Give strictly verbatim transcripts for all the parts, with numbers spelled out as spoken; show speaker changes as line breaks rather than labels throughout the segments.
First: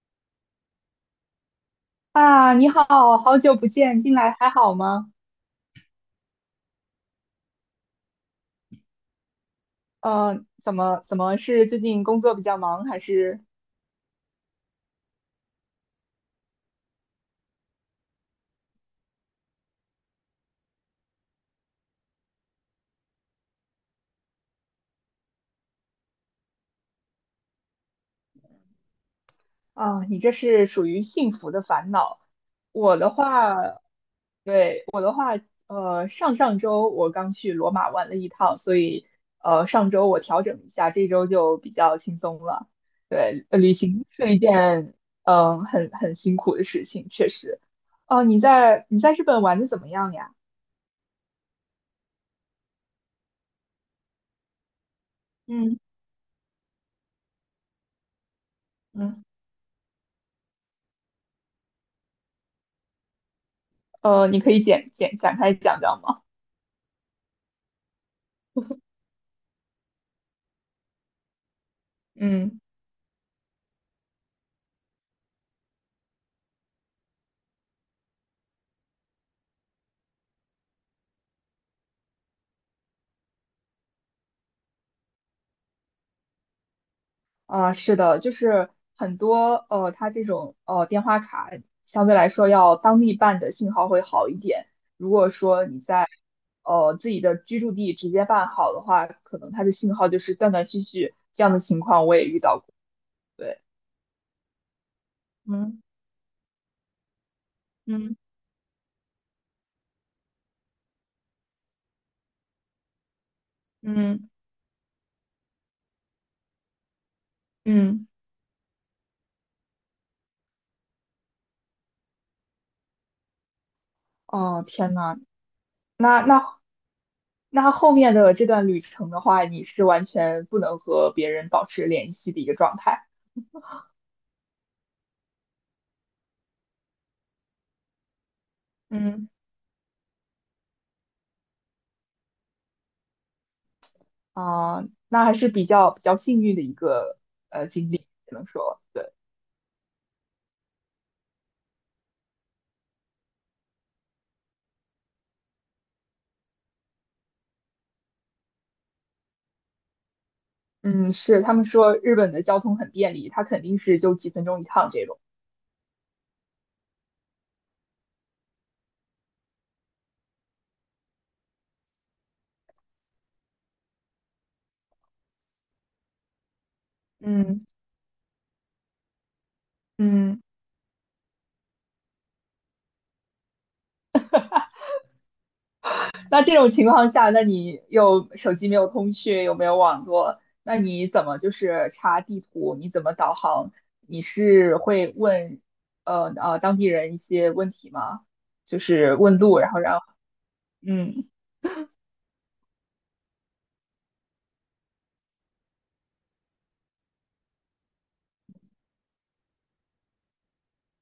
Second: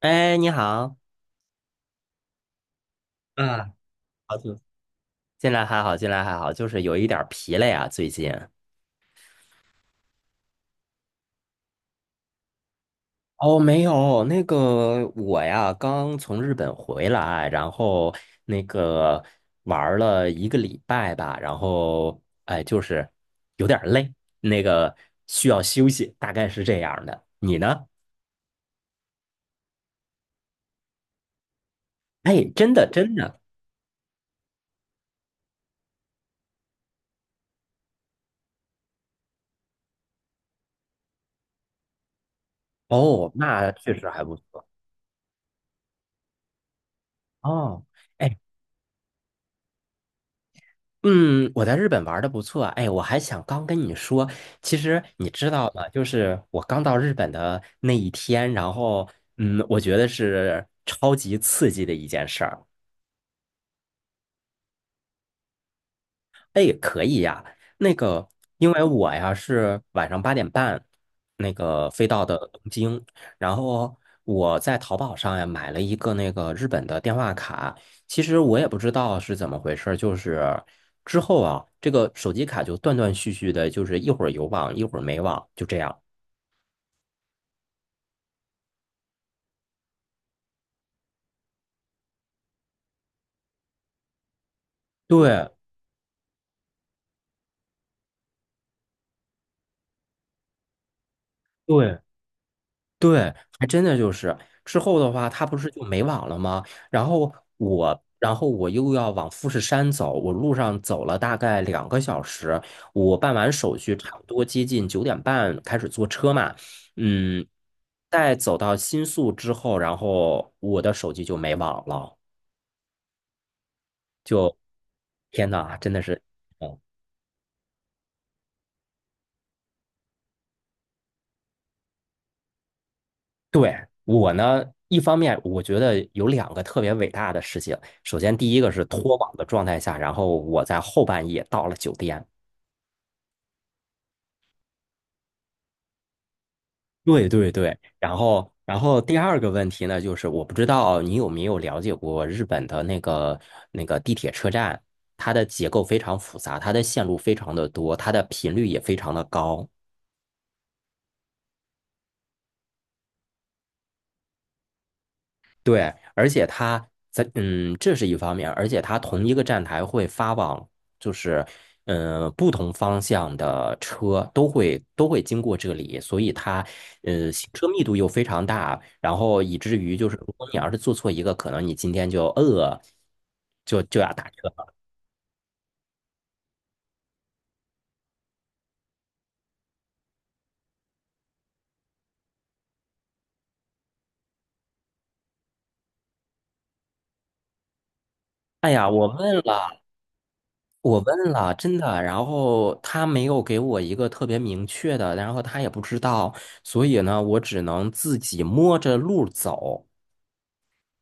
哎，你好，
啊，你好，好久不
嗯，
见，近来
好
还
久
好吗？
近来还好，进来还好，就是有一点儿疲累啊，最近。
呃，怎么怎么是最近工作比较忙，还是
哦，没有，那个我呀，刚从日本回来，然后那个玩儿了一个礼拜吧，然后哎，就是有点儿累，那个需要休息，大概是这样儿的。你呢？
啊，你这是属于幸福的烦恼。
哎，真的
我的
真的，
话，对，我的话，呃，上上周我刚去罗马玩了一趟，所以呃，上周我调整一下，这周就比较轻松了。
哦，
对，呃
那
旅
确
行
实还
是
不
一件
错
嗯、呃很很辛苦的事情，确实。
哦。
哦、
哎
你在你在日本玩的怎么样呀？
嗯，我在日本玩的不错。哎，我还想刚跟你说，其实你知道
嗯
吗？就是我刚到日本的那一天，然后
嗯。
嗯，我觉得是超级刺激的一件事儿。
呃，你可以简简展开讲讲吗？
那个，因为我呀是晚上八点半那个飞到的
嗯，
东京，然后我在淘宝上呀买了一个那个日本的电话卡。其实我也不知道是怎么回事儿就是之后啊，这个手机卡就断断续续的，就是一会儿有网，一会儿没网，就这样。
啊、是的，就是很多呃，它这种呃电话卡相对来说要当地办的信号会好一点。如果
对
说你在呃自己的居住地直接办好的话，可能它的信号就是断断续续，这样的情
对，
况我也遇到过。
对，
对，
还真的就是之后的话，他不是就
嗯
没网了吗？然后我，
嗯
然后我又要往富士山走，我路上走了大概两个小时，我办完手续，差不
嗯
多接近九点半开始坐车嘛，嗯，
嗯，
在走到新宿之后，然后我的手机就没网了，就
哦，天呐，
天呐，真的是，
那那
嗯
那后面的这段旅程的话，你是完全不能和别人保持联系的一个状态。
对，我呢，一方面我觉得有两个特别伟大的事情。首先，第一个是脱
嗯
网的状态下，然后我在后半夜到了酒店。
啊，那还是比较比较幸运的一个
对对
呃
对，
经历，
然
只能
后然
说
后
对，
第二个问题呢，就是我不知道你有没有了解过日本的那个那个地铁车站，它的结构非常复杂，它的线路非常的多，它的频率也非常的高。
嗯，是他们说日本的交通很便利，它肯定是就几分钟一趟这种，
对，而且它在嗯，这是一方面，而且它同一个站台会发往，就是嗯、呃不同方向的车都会都会经过这里，所以它呃行
嗯
车密度又非常大，然后以至于就是如
嗯，
果你要是做错一个，可能你今天就呃就就要打车了。
那这种情况下，那你又手机没有通讯，又没有网络，那你怎么就是查地图，你怎么导航？你是会问呃呃当地人一些问题吗？
哎
就
呀，我
是
问
问路，然后
了。
让
我
嗯
问了，真的，然后他没有给我一个特别明确的，然后他也不知道，所以呢，我只能自己摸着路走。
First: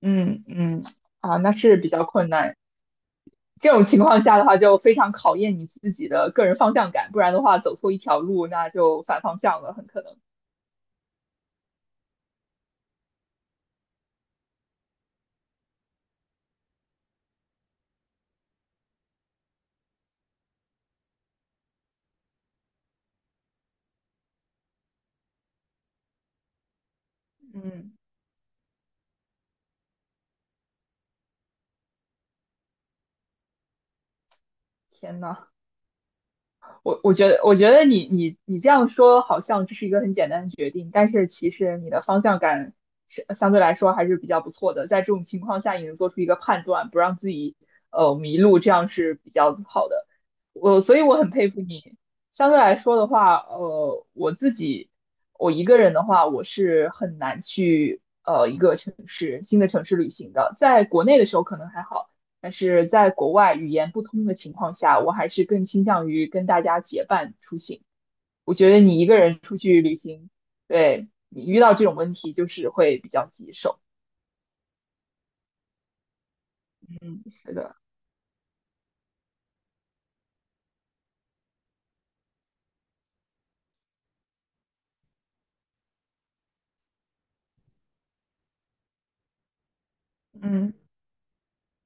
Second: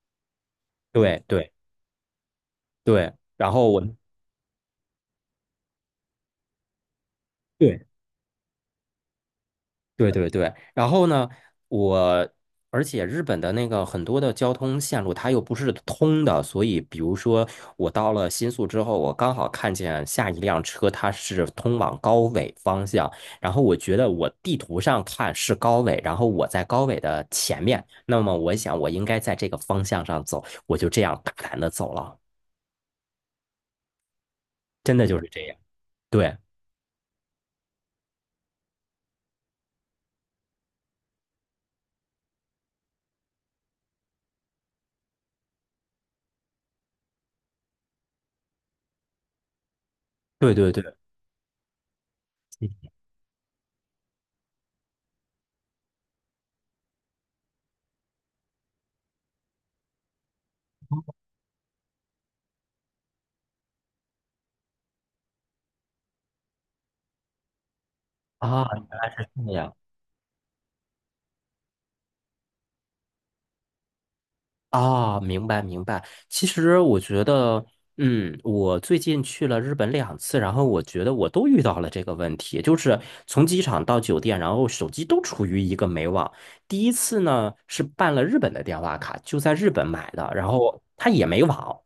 嗯嗯
对
啊，
对
那是比较困难。
对，然后
这
我
种情况下的话，就非常考验你自己的个人方向感，不然的话，走
对
错一条路，那就反方向了，很可
对
能。
对对，然后呢，我而且日本的那个很多的交通线路它又不是通的，所以比如说我到了新宿之后，我刚好看见下一辆车它是通往高尾方向，然后我觉得我地图上看是高尾，然后我在高尾的前面，
嗯，
那么我想我应该在这个方向上走，我就这样大胆的走了，真的就
天
是这
哪！
样，对
我我觉得，我觉得你你你这样说好像这是一个很简单的决定，但是其实你的方向感是相对来说还是比较不错的。在这种情况下，你能做出一个判断，不让自己呃迷路，这样是比较好的。
对对
我
对
所以我很佩服你。相对来说的话，呃，我自己我一个人的话，我是很难去呃一个城市新的城市旅行的。在国内的时候可能还好，但是在国外语言不通的情况下，我还是更倾向于跟大家结伴出行。我
啊，
觉得你一个人
这
出
样
去旅行，对你遇到这种问题就是会比较棘手。
啊，明白明白。其实我
嗯，
觉
是
得，
的，
嗯，我最近去了日本两次，然后我觉得我都遇到了这个问题，就是从机场到酒店，然后手机都处于一个没网。第一次呢是办了日本的电话卡，就在日本买的，然
嗯
后它也没网。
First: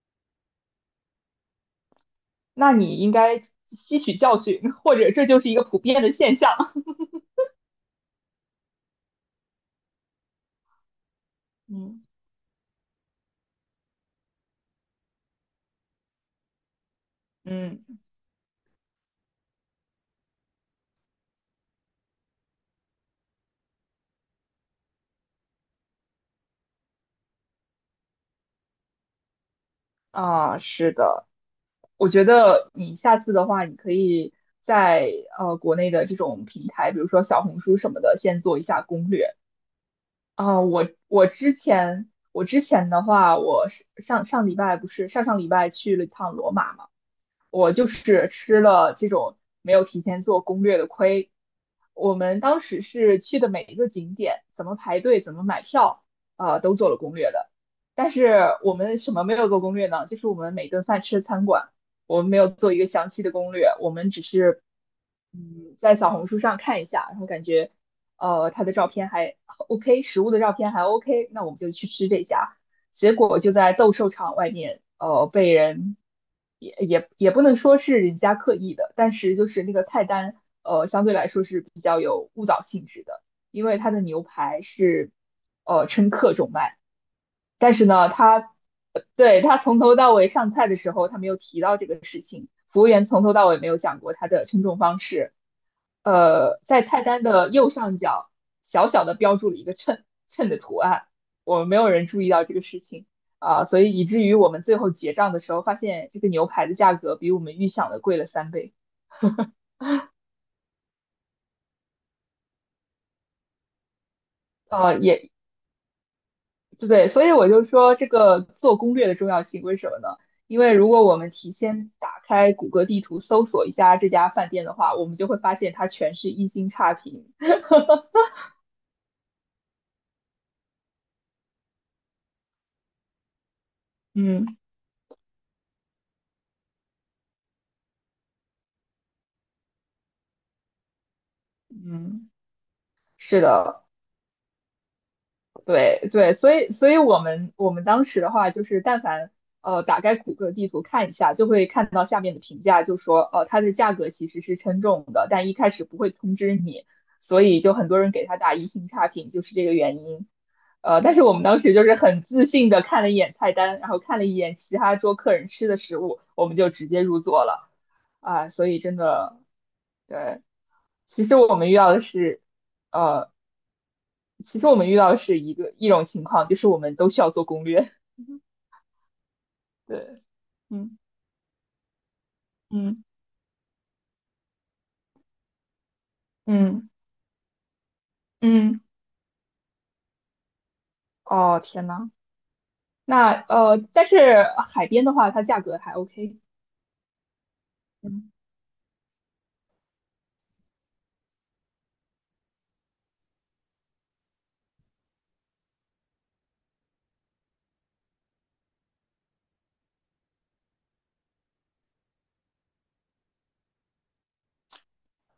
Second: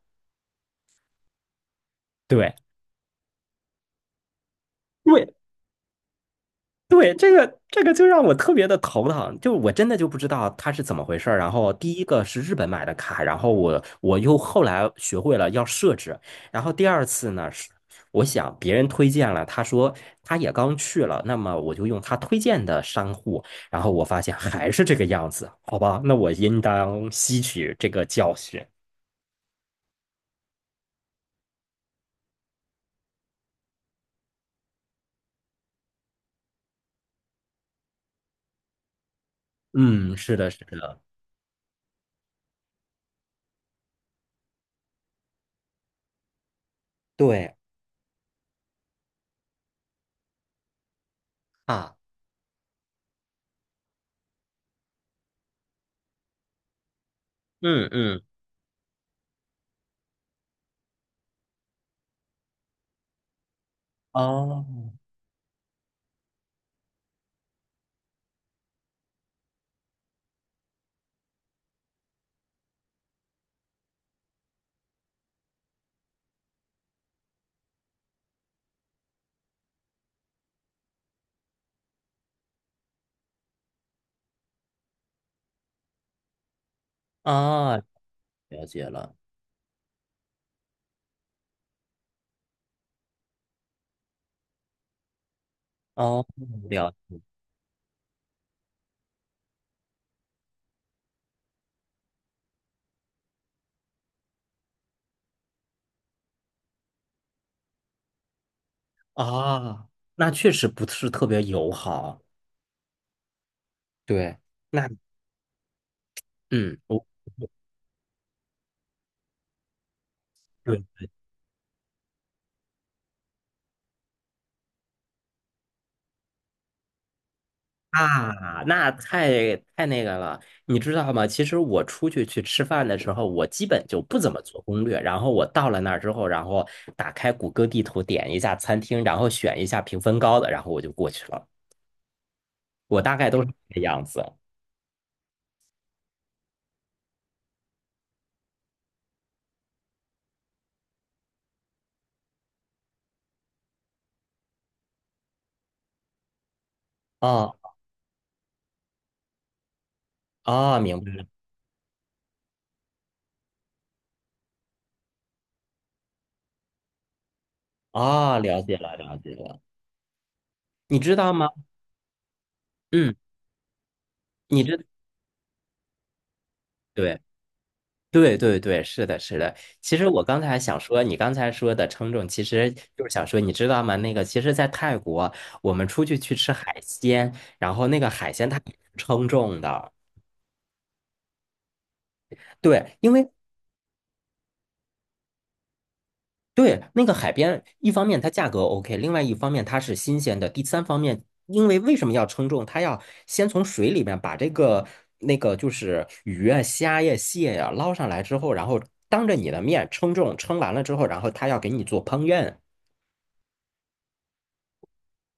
对。
那你应该吸取教训，或者这
对
就是一个普遍的现象。
对，这个这个就让我特别的头疼，就我真的就不知道他是怎么回事儿。然后第
嗯
一个是日本买的卡，然后我我又后来学会了要设置。然后第二次呢，是
嗯
我想别人推荐了，他说他也刚去了，那么我就用他推荐的商户，然后我发现还是这个样子，好吧，那我应当吸取这个教训。
啊，是的，我觉得你下次的话，你可以在呃国内的这种平台，比如说小红书什么的，先做一下攻略。
嗯，是的，
啊，
是
我
的，
我之前我之前的话，我是上上礼拜不是上上礼拜去了一趟罗马嘛，
对
我就是吃了这种没有提前做攻略的亏。
啊，
我们当时是去的每一个景点，怎么排队，怎么买票，呃，都做了攻略的。
嗯
但
嗯，
是我们什么没有做攻略呢？就是我们每顿饭吃的餐馆，我们没有做一个详细的攻略，我们只是
哦
嗯，在小红书上看一下，然后感觉呃他的照片还 OK，食物的照片还 OK，那我们就去吃这家。结果就在斗兽场外面，呃，被人也也也不能说是人家刻意的，但是就是那个菜单，呃，相对来说是比较有误导性质的，因为它的牛排是呃称克重卖，但
哦，
是呢，它
了解了，
对，他从头到尾上菜的时候，他没有提到这个事情。服务员从头到尾没有讲过他的称重方式。
哦，
呃，在
了。
菜单的右上角小小的标注了一个秤秤的图案，我们没有人注意到这个事情啊，呃所以以至于我们最后结账的时候，发现这个牛排的价格比我们预想的贵了三倍。
啊，那确实不是特别友好。对，那
呃，也
嗯，我
对，所以我就说这个做攻略的重要性，为什么呢？因为如
对
果我们提前打开谷歌地图搜索一下这家饭店的话，我们就会发现它全是一星差评。
啊，那太太那个了，你知道吗？其实我出去去吃饭的时候，我基本就不怎么
嗯
做攻略。然后我到了那儿之后，然后打开谷歌地图，点一下餐厅，然后选一下评分高的，然后我就过去了。
嗯，
我大概
是
都是这个
的。
样子。
对对，所以所以我们我们当时的话，就是但凡呃打开谷歌地图看一下，就会看到下面的评价，就说呃它的价格其实是称重的，但一开始不会通知你，所
哦
以就很多人给它打一星差评，就是这个原因。
哦，
呃，
明白
但是
了。
我们当时就是很自信的看了一眼菜单，然后看了一眼其他桌客人吃的食物，我们就直接入座了
哦，
啊，
了
所
解
以真
了，了解
的
了。
对
你知
其
道
实
吗？
我们遇到的是，
嗯，
呃，其
你
实我
知
们遇到的是一个一种情况，就是我们都
对。
需要做攻略。
对 对对，是的，是的。其实
对，
我刚才想
嗯
说，你刚才说的称重，其实
嗯
就是想说，你知道吗？那个，其实，在泰国，我们出去去吃海
嗯
鲜，然后那个海鲜它也是
嗯，
称重的。
哦天呐，
对，因为
那呃，但是海边的话，它价格还 OK。
对那个海边，一方面它
嗯，
价格 OK，另外一方面它是新鲜的，第三方面，因为为什么要称重？它要先从水里面把这个那个就是鱼啊、虾呀、蟹呀捞上来之后，然后当着你的面称重，称完了之后，然后他要给你做烹饪。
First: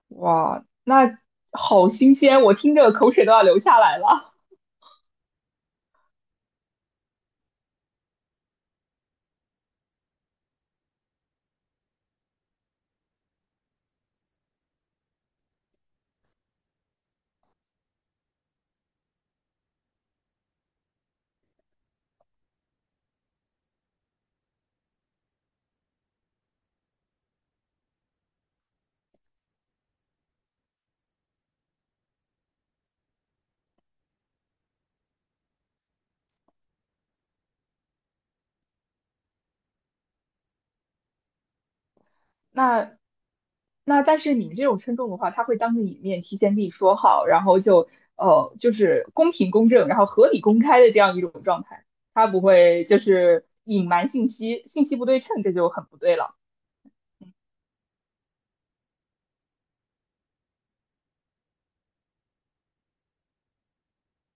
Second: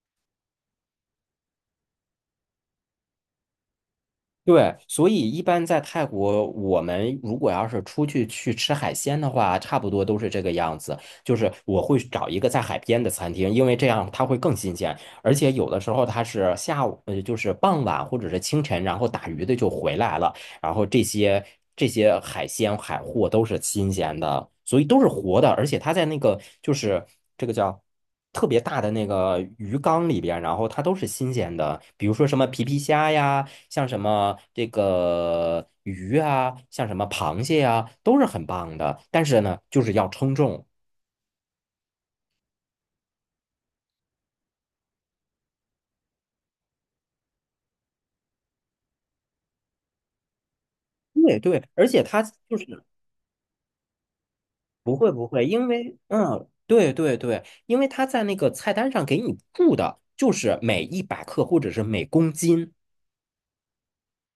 哇，那好新鲜，我听着口水都要流下来了。
对，所以一般在泰国，我们如果要是出去去吃海鲜的话，差不多都是这个样子。就是我会找一个在海边的餐厅，因为这样它会更新鲜，而且有的时候它是下午，呃，就是傍晚或者是清晨，然后打鱼的就回来了，然后这些这些海鲜海货都是新鲜的，所以都是活的，而且它在那个就是这个叫。特别大的那个鱼缸里边，然后它都是新鲜的，比如说什么皮皮虾呀，像什么这个鱼啊，像什么螃蟹啊，都是很棒的。但是呢，就是要称重。
那那但是你们这种称重的话，他会当着你面提前跟你说好，然后就呃就是公平公正，然后合理公开的这样一种
对
状
对，
态，
而且它
他不
就是
会就是隐瞒信息，信
不
息不
会
对
不
称，
会，
这
因
就很
为
不对了。
嗯，对对对，因为它在那个菜单上给你注的就是每一百克或者是每公斤。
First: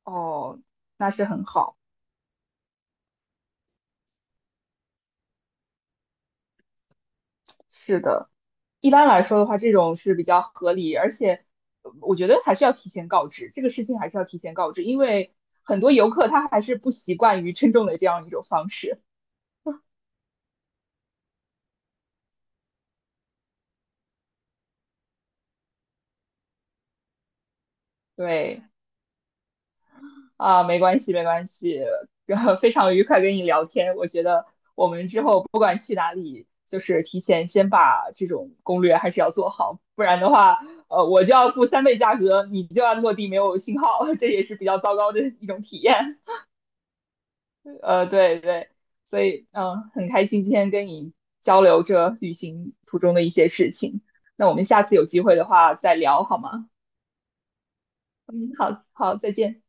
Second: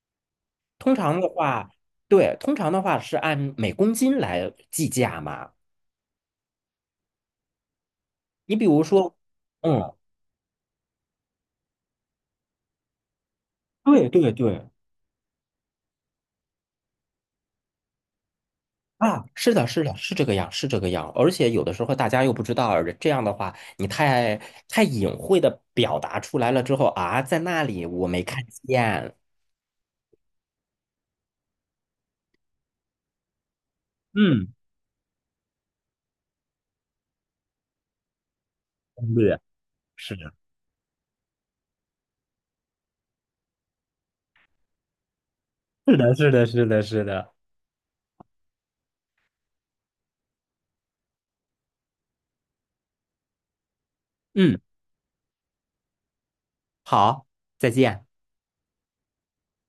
哦，
通
那
常
是
的
很
话，
好，
对，通常的话是按每公斤来计价嘛。
是的。
你比如
一般
说，
来说的话，这
嗯，
种是比较合理，而且呃我觉得还是要提前告知，这个事情
对
还是要
对
提前
对。
告知，因为很多游客他还是不习惯于 称重的这样一种方式。
啊，是的，是的，是这个样，是这个样。而且有的时候大家又不知道，这样的话，你太太隐晦的表达出来了之后啊，在那里我没看
对。
见。
啊，没关系，没关系，呃非常愉快跟你聊天。我觉得
嗯，
我们之后不管去哪里，就是提前先把这种攻略还是要
对，
做好，不
是
然的
的，
话，呃，我就要付三倍价格，你就要落地没有信号，这也是比较糟糕的一种体
是的，
验。
是的，是的，是的。
呃，对对，所以嗯、呃很开心今天跟你交流这旅行途中的一些事情。那我
嗯，
们下次有机会的话再聊好吗？
好，再见。
嗯，好好，再见。